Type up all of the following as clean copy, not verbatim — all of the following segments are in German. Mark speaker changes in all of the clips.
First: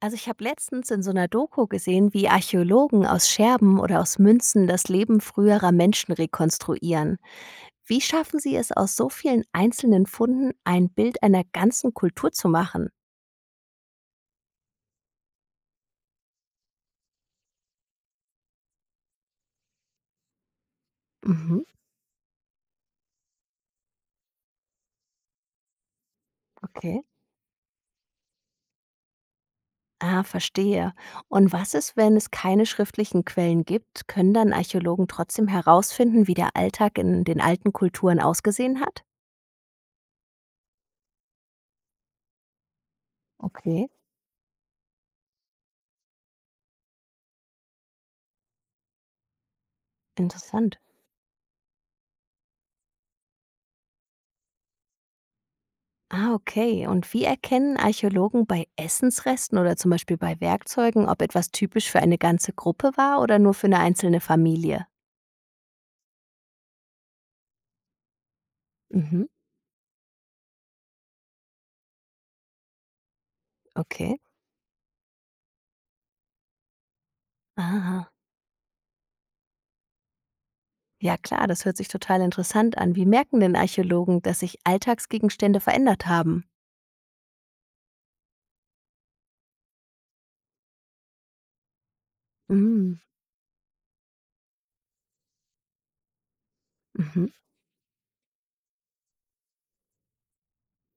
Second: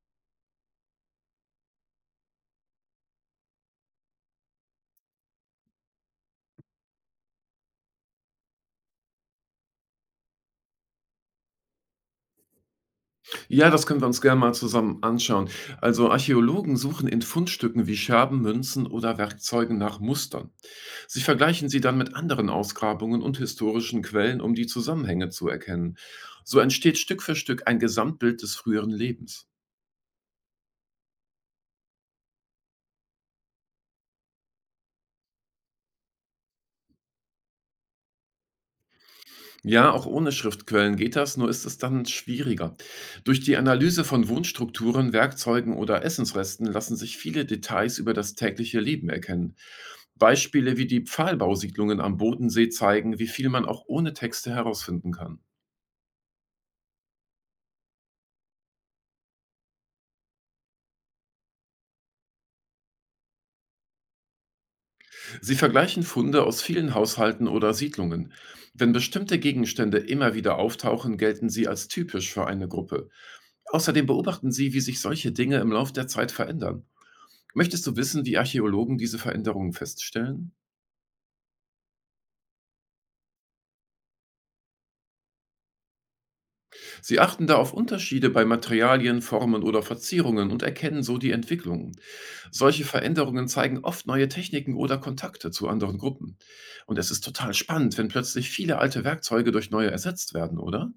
Speaker 1: Also ich habe letztens in so einer Doku gesehen, wie Archäologen aus Scherben oder aus Münzen das Leben früherer Menschen rekonstruieren. Wie schaffen sie es, aus so vielen einzelnen Funden ein Bild einer ganzen Kultur zu machen?
Speaker 2: Ja, das können wir uns gerne mal zusammen anschauen. Also Archäologen suchen in Fundstücken wie Scherben, Münzen oder Werkzeugen nach Mustern. Sie
Speaker 1: Mhm,
Speaker 2: vergleichen sie dann mit anderen Ausgrabungen und historischen Quellen, um die Zusammenhänge zu erkennen. So entsteht
Speaker 1: okay.
Speaker 2: Stück für Stück ein Gesamtbild des früheren Lebens.
Speaker 1: Ah, verstehe. Und was ist, wenn es keine schriftlichen Quellen gibt? Können dann Archäologen trotzdem herausfinden, wie der Alltag in den alten Kulturen ausgesehen hat?
Speaker 2: Ja, auch ohne Schriftquellen geht das, nur ist es dann schwieriger. Durch die
Speaker 1: Okay,
Speaker 2: Analyse von Wohnstrukturen, Werkzeugen oder Essensresten lassen sich viele Details über das tägliche Leben erkennen. Beispiele
Speaker 1: interessant.
Speaker 2: wie die Pfahlbausiedlungen am Bodensee zeigen, wie viel man auch ohne Texte herausfinden kann.
Speaker 1: Ah, okay. Und wie erkennen Archäologen bei Essensresten oder zum Beispiel bei Werkzeugen, ob etwas typisch für eine ganze Gruppe war oder nur für eine einzelne Familie?
Speaker 2: Sie vergleichen Funde aus vielen Haushalten oder Siedlungen. Wenn
Speaker 1: Mhm,
Speaker 2: bestimmte Gegenstände immer wieder auftauchen, gelten sie als typisch für eine Gruppe. Außerdem
Speaker 1: okay.
Speaker 2: beobachten sie, wie sich solche Dinge im Lauf der Zeit verändern. Möchtest du
Speaker 1: Aha.
Speaker 2: wissen, wie Archäologen diese Veränderungen feststellen?
Speaker 1: Ja klar, das hört sich total interessant an. Wie merken denn Archäologen, dass sich Alltagsgegenstände verändert haben?
Speaker 2: Sie achten da auf Unterschiede bei Materialien, Formen oder Verzierungen und erkennen so die Entwicklungen. Solche
Speaker 1: Mm.
Speaker 2: Veränderungen zeigen oft neue Techniken oder Kontakte zu anderen Gruppen. Und es ist
Speaker 1: Mhm.
Speaker 2: total spannend, wenn plötzlich viele alte Werkzeuge durch neue ersetzt werden, oder?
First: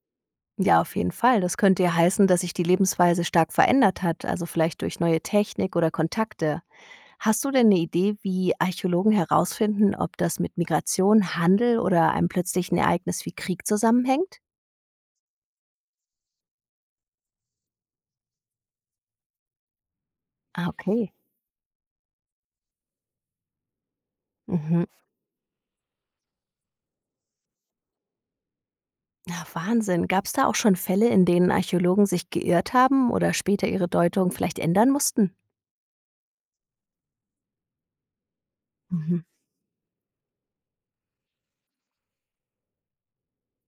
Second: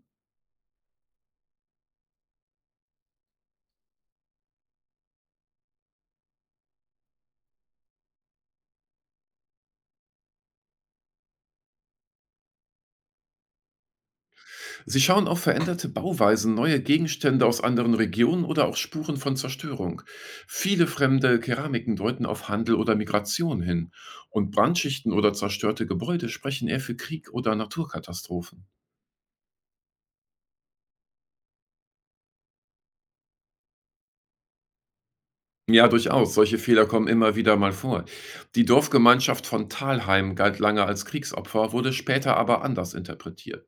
Speaker 1: Ja, auf jeden Fall. Das könnte ja heißen, dass sich die Lebensweise stark verändert hat, also vielleicht durch neue Technik oder Kontakte. Hast du denn eine Idee, wie Archäologen herausfinden, ob das mit Migration, Handel oder einem plötzlichen Ereignis wie Krieg zusammenhängt?
Speaker 2: Sie schauen auf veränderte Bauweisen, neue Gegenstände aus anderen Regionen oder auch Spuren von Zerstörung.
Speaker 1: Ah,
Speaker 2: Viele
Speaker 1: okay.
Speaker 2: fremde Keramiken deuten auf Handel oder Migration hin. Und
Speaker 1: Mhm.
Speaker 2: Brandschichten oder zerstörte Gebäude sprechen eher für Krieg oder Naturkatastrophen.
Speaker 1: Ja, Wahnsinn. Gab es da auch schon Fälle, in denen Archäologen sich geirrt haben oder später ihre Deutung vielleicht ändern mussten?
Speaker 2: Ja, durchaus. Solche Fehler kommen immer wieder mal vor. Die
Speaker 1: Mhm.
Speaker 2: Dorfgemeinschaft von Thalheim galt lange als Kriegsopfer, wurde später aber anders interpretiert.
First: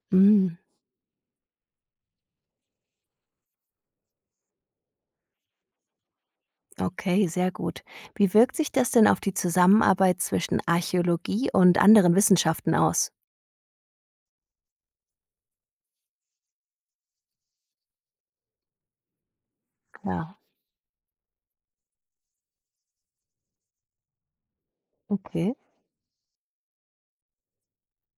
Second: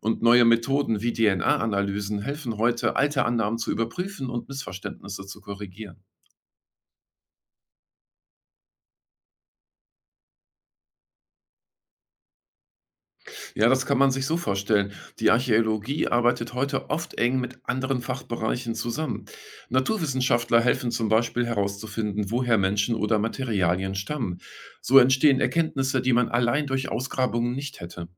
Speaker 2: Und neue
Speaker 1: Hm,
Speaker 2: Methoden wie DNA-Analysen helfen heute, alte Annahmen zu überprüfen und Missverständnisse zu korrigieren.
Speaker 1: okay, sehr gut. Wie wirkt sich das denn auf die Zusammenarbeit zwischen Archäologie und anderen Wissenschaften aus?
Speaker 2: Ja, das kann man sich so vorstellen. Die Archäologie arbeitet heute oft eng mit anderen Fachbereichen zusammen.
Speaker 1: Klar,
Speaker 2: Naturwissenschaftler helfen zum Beispiel herauszufinden, woher Menschen oder Materialien stammen. So entstehen
Speaker 1: okay.
Speaker 2: Erkenntnisse, die man allein durch Ausgrabungen nicht hätte.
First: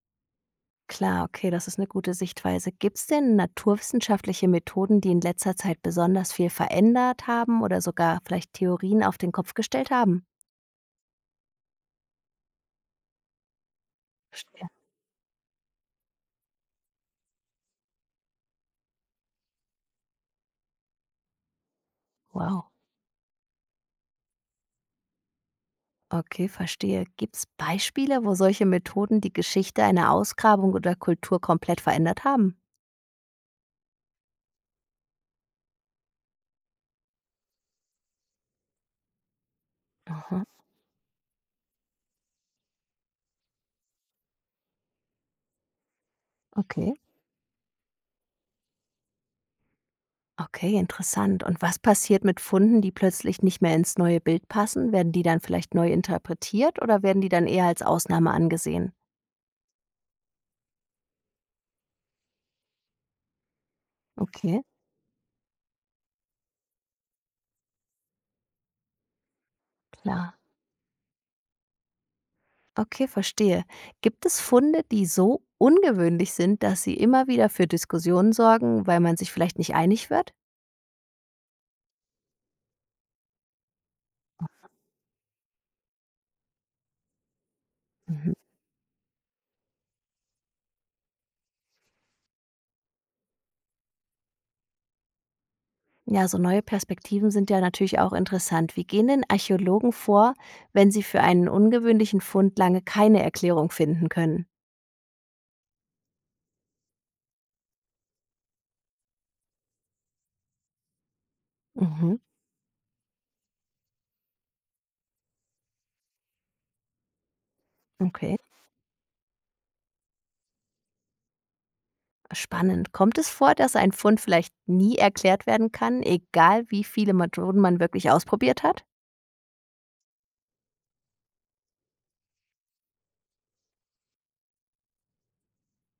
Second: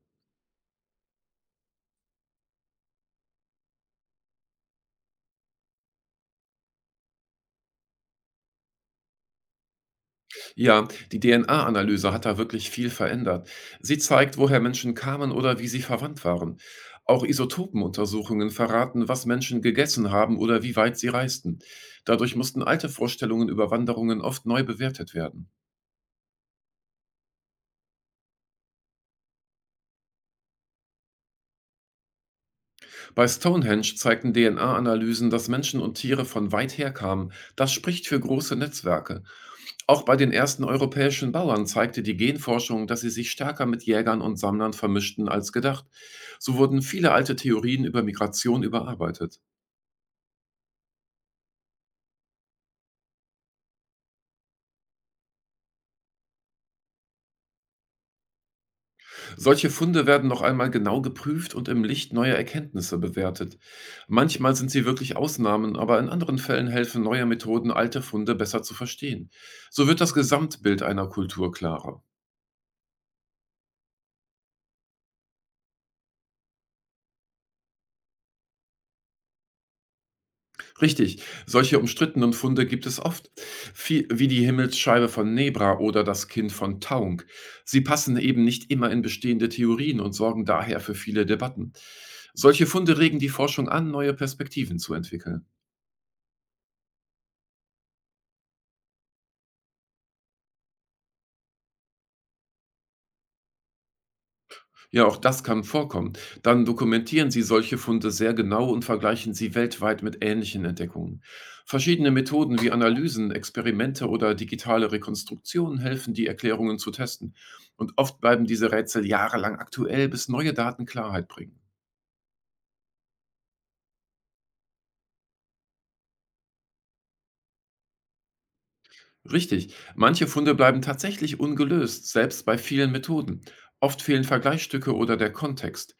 Speaker 1: Klar, okay, das ist eine gute Sichtweise. Gibt es denn naturwissenschaftliche Methoden, die in letzter Zeit besonders viel verändert haben oder sogar vielleicht Theorien auf den Kopf gestellt haben?
Speaker 2: Ja, die DNA-Analyse hat da wirklich viel verändert. Sie zeigt, woher
Speaker 1: Verstehe.
Speaker 2: Menschen kamen oder wie sie verwandt waren. Auch Isotopenuntersuchungen verraten, was Menschen gegessen haben oder wie weit sie reisten. Dadurch mussten
Speaker 1: Wow,
Speaker 2: alte Vorstellungen über Wanderungen oft neu bewertet werden.
Speaker 1: okay, verstehe. Gibt es Beispiele, wo solche Methoden die Geschichte einer Ausgrabung oder Kultur komplett verändert haben?
Speaker 2: Bei Stonehenge zeigten DNA-Analysen, dass Menschen und Tiere von weit her kamen. Das spricht für große Netzwerke. Auch bei den
Speaker 1: Aha,
Speaker 2: ersten europäischen Bauern zeigte die Genforschung, dass sie sich stärker mit Jägern und Sammlern vermischten als gedacht. So wurden
Speaker 1: okay.
Speaker 2: viele alte Theorien über Migration überarbeitet.
Speaker 1: Okay, interessant. Und was passiert mit Funden, die plötzlich nicht mehr ins neue Bild passen? Werden die dann vielleicht neu interpretiert oder werden die dann eher als Ausnahme angesehen?
Speaker 2: Solche Funde werden noch einmal genau geprüft und im Licht neuer Erkenntnisse bewertet. Manchmal
Speaker 1: Okay,
Speaker 2: sind sie wirklich Ausnahmen, aber in anderen Fällen helfen neue Methoden, alte Funde besser zu verstehen. So wird das
Speaker 1: klar.
Speaker 2: Gesamtbild einer Kultur klarer.
Speaker 1: Okay, verstehe. Gibt es Funde, die so ungewöhnlich sind, dass sie immer wieder für Diskussionen sorgen, weil man sich vielleicht nicht einig wird?
Speaker 2: Richtig, solche umstrittenen Funde gibt es oft, wie die Himmelsscheibe von Nebra oder das Kind von Taung. Sie passen
Speaker 1: Mhm.
Speaker 2: eben nicht immer in bestehende Theorien und sorgen daher für viele Debatten. Solche Funde regen die Forschung an, neue Perspektiven zu entwickeln.
Speaker 1: Ja, so neue Perspektiven sind ja natürlich auch interessant. Wie gehen denn Archäologen vor, wenn sie für einen ungewöhnlichen Fund lange keine Erklärung finden können?
Speaker 2: Ja, auch das kann vorkommen. Dann dokumentieren Sie solche Funde sehr genau und vergleichen sie weltweit mit ähnlichen Entdeckungen. Verschiedene
Speaker 1: Mhm.
Speaker 2: Methoden wie Analysen, Experimente oder digitale Rekonstruktionen helfen, die Erklärungen zu testen. Und oft
Speaker 1: Okay.
Speaker 2: bleiben diese Rätsel jahrelang aktuell, bis neue Daten Klarheit bringen.
Speaker 1: Spannend. Kommt es vor, dass ein Fund vielleicht nie erklärt werden kann, egal wie viele Methoden man wirklich ausprobiert hat?
Speaker 2: Richtig, manche Funde bleiben tatsächlich ungelöst, selbst bei vielen Methoden. Oft fehlen Vergleichsstücke oder der Kontext.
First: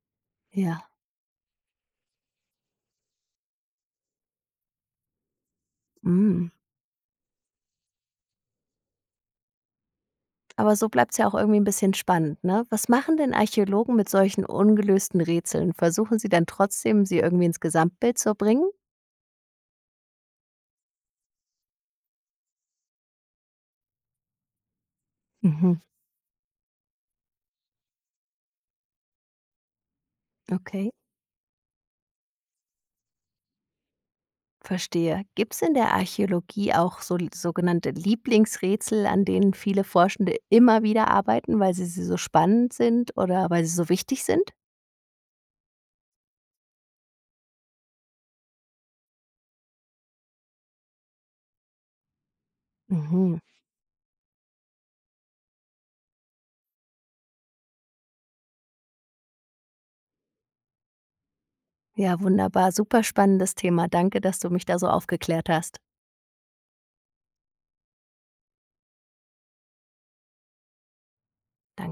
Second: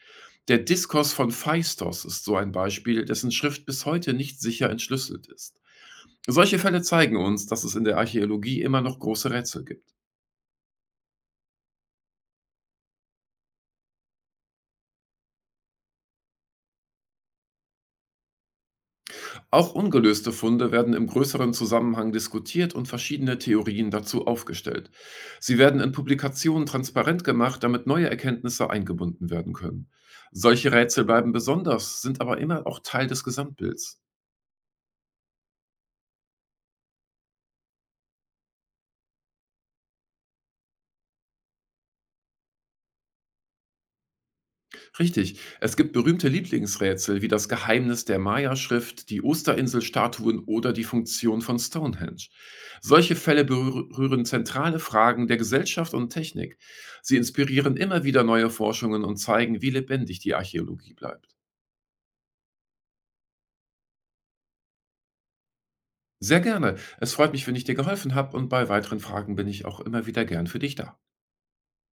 Speaker 2: Der
Speaker 1: Ja.
Speaker 2: Diskos von Phaistos ist so ein Beispiel, dessen Schrift bis heute nicht sicher entschlüsselt ist.
Speaker 1: Mm.
Speaker 2: Solche Fälle zeigen uns, dass es in der Archäologie immer noch große Rätsel gibt.
Speaker 1: Aber so bleibt's ja auch irgendwie ein bisschen spannend, ne? Was machen denn Archäologen mit solchen ungelösten Rätseln? Versuchen sie dann trotzdem, sie irgendwie ins Gesamtbild zu bringen?
Speaker 2: Auch ungelöste Funde werden im größeren Zusammenhang diskutiert und verschiedene Theorien dazu aufgestellt. Sie
Speaker 1: Mhm.
Speaker 2: werden in Publikationen transparent gemacht, damit neue Erkenntnisse eingebunden werden können. Solche
Speaker 1: Okay,
Speaker 2: Rätsel bleiben besonders, sind aber immer auch Teil des Gesamtbilds.
Speaker 1: verstehe. Gibt's in der Archäologie auch so sogenannte Lieblingsrätsel, an denen viele Forschende immer wieder arbeiten, weil sie sie so spannend sind oder weil sie so wichtig sind?
Speaker 2: Richtig. Es gibt berühmte Lieblingsrätsel wie das Geheimnis der Maya-Schrift, die Osterinselstatuen oder die Funktion von Stonehenge. Solche
Speaker 1: Mhm.
Speaker 2: Fälle berühren zentrale Fragen der Gesellschaft und Technik. Sie inspirieren immer wieder neue Forschungen und zeigen, wie lebendig die Archäologie bleibt.
Speaker 1: Ja, wunderbar. Super spannendes Thema. Danke, dass du mich da so aufgeklärt hast.
Speaker 2: Sehr gerne. Es freut mich, wenn ich dir geholfen habe und bei weiteren Fragen bin ich auch immer wieder gern für dich da.
Speaker 1: Danke.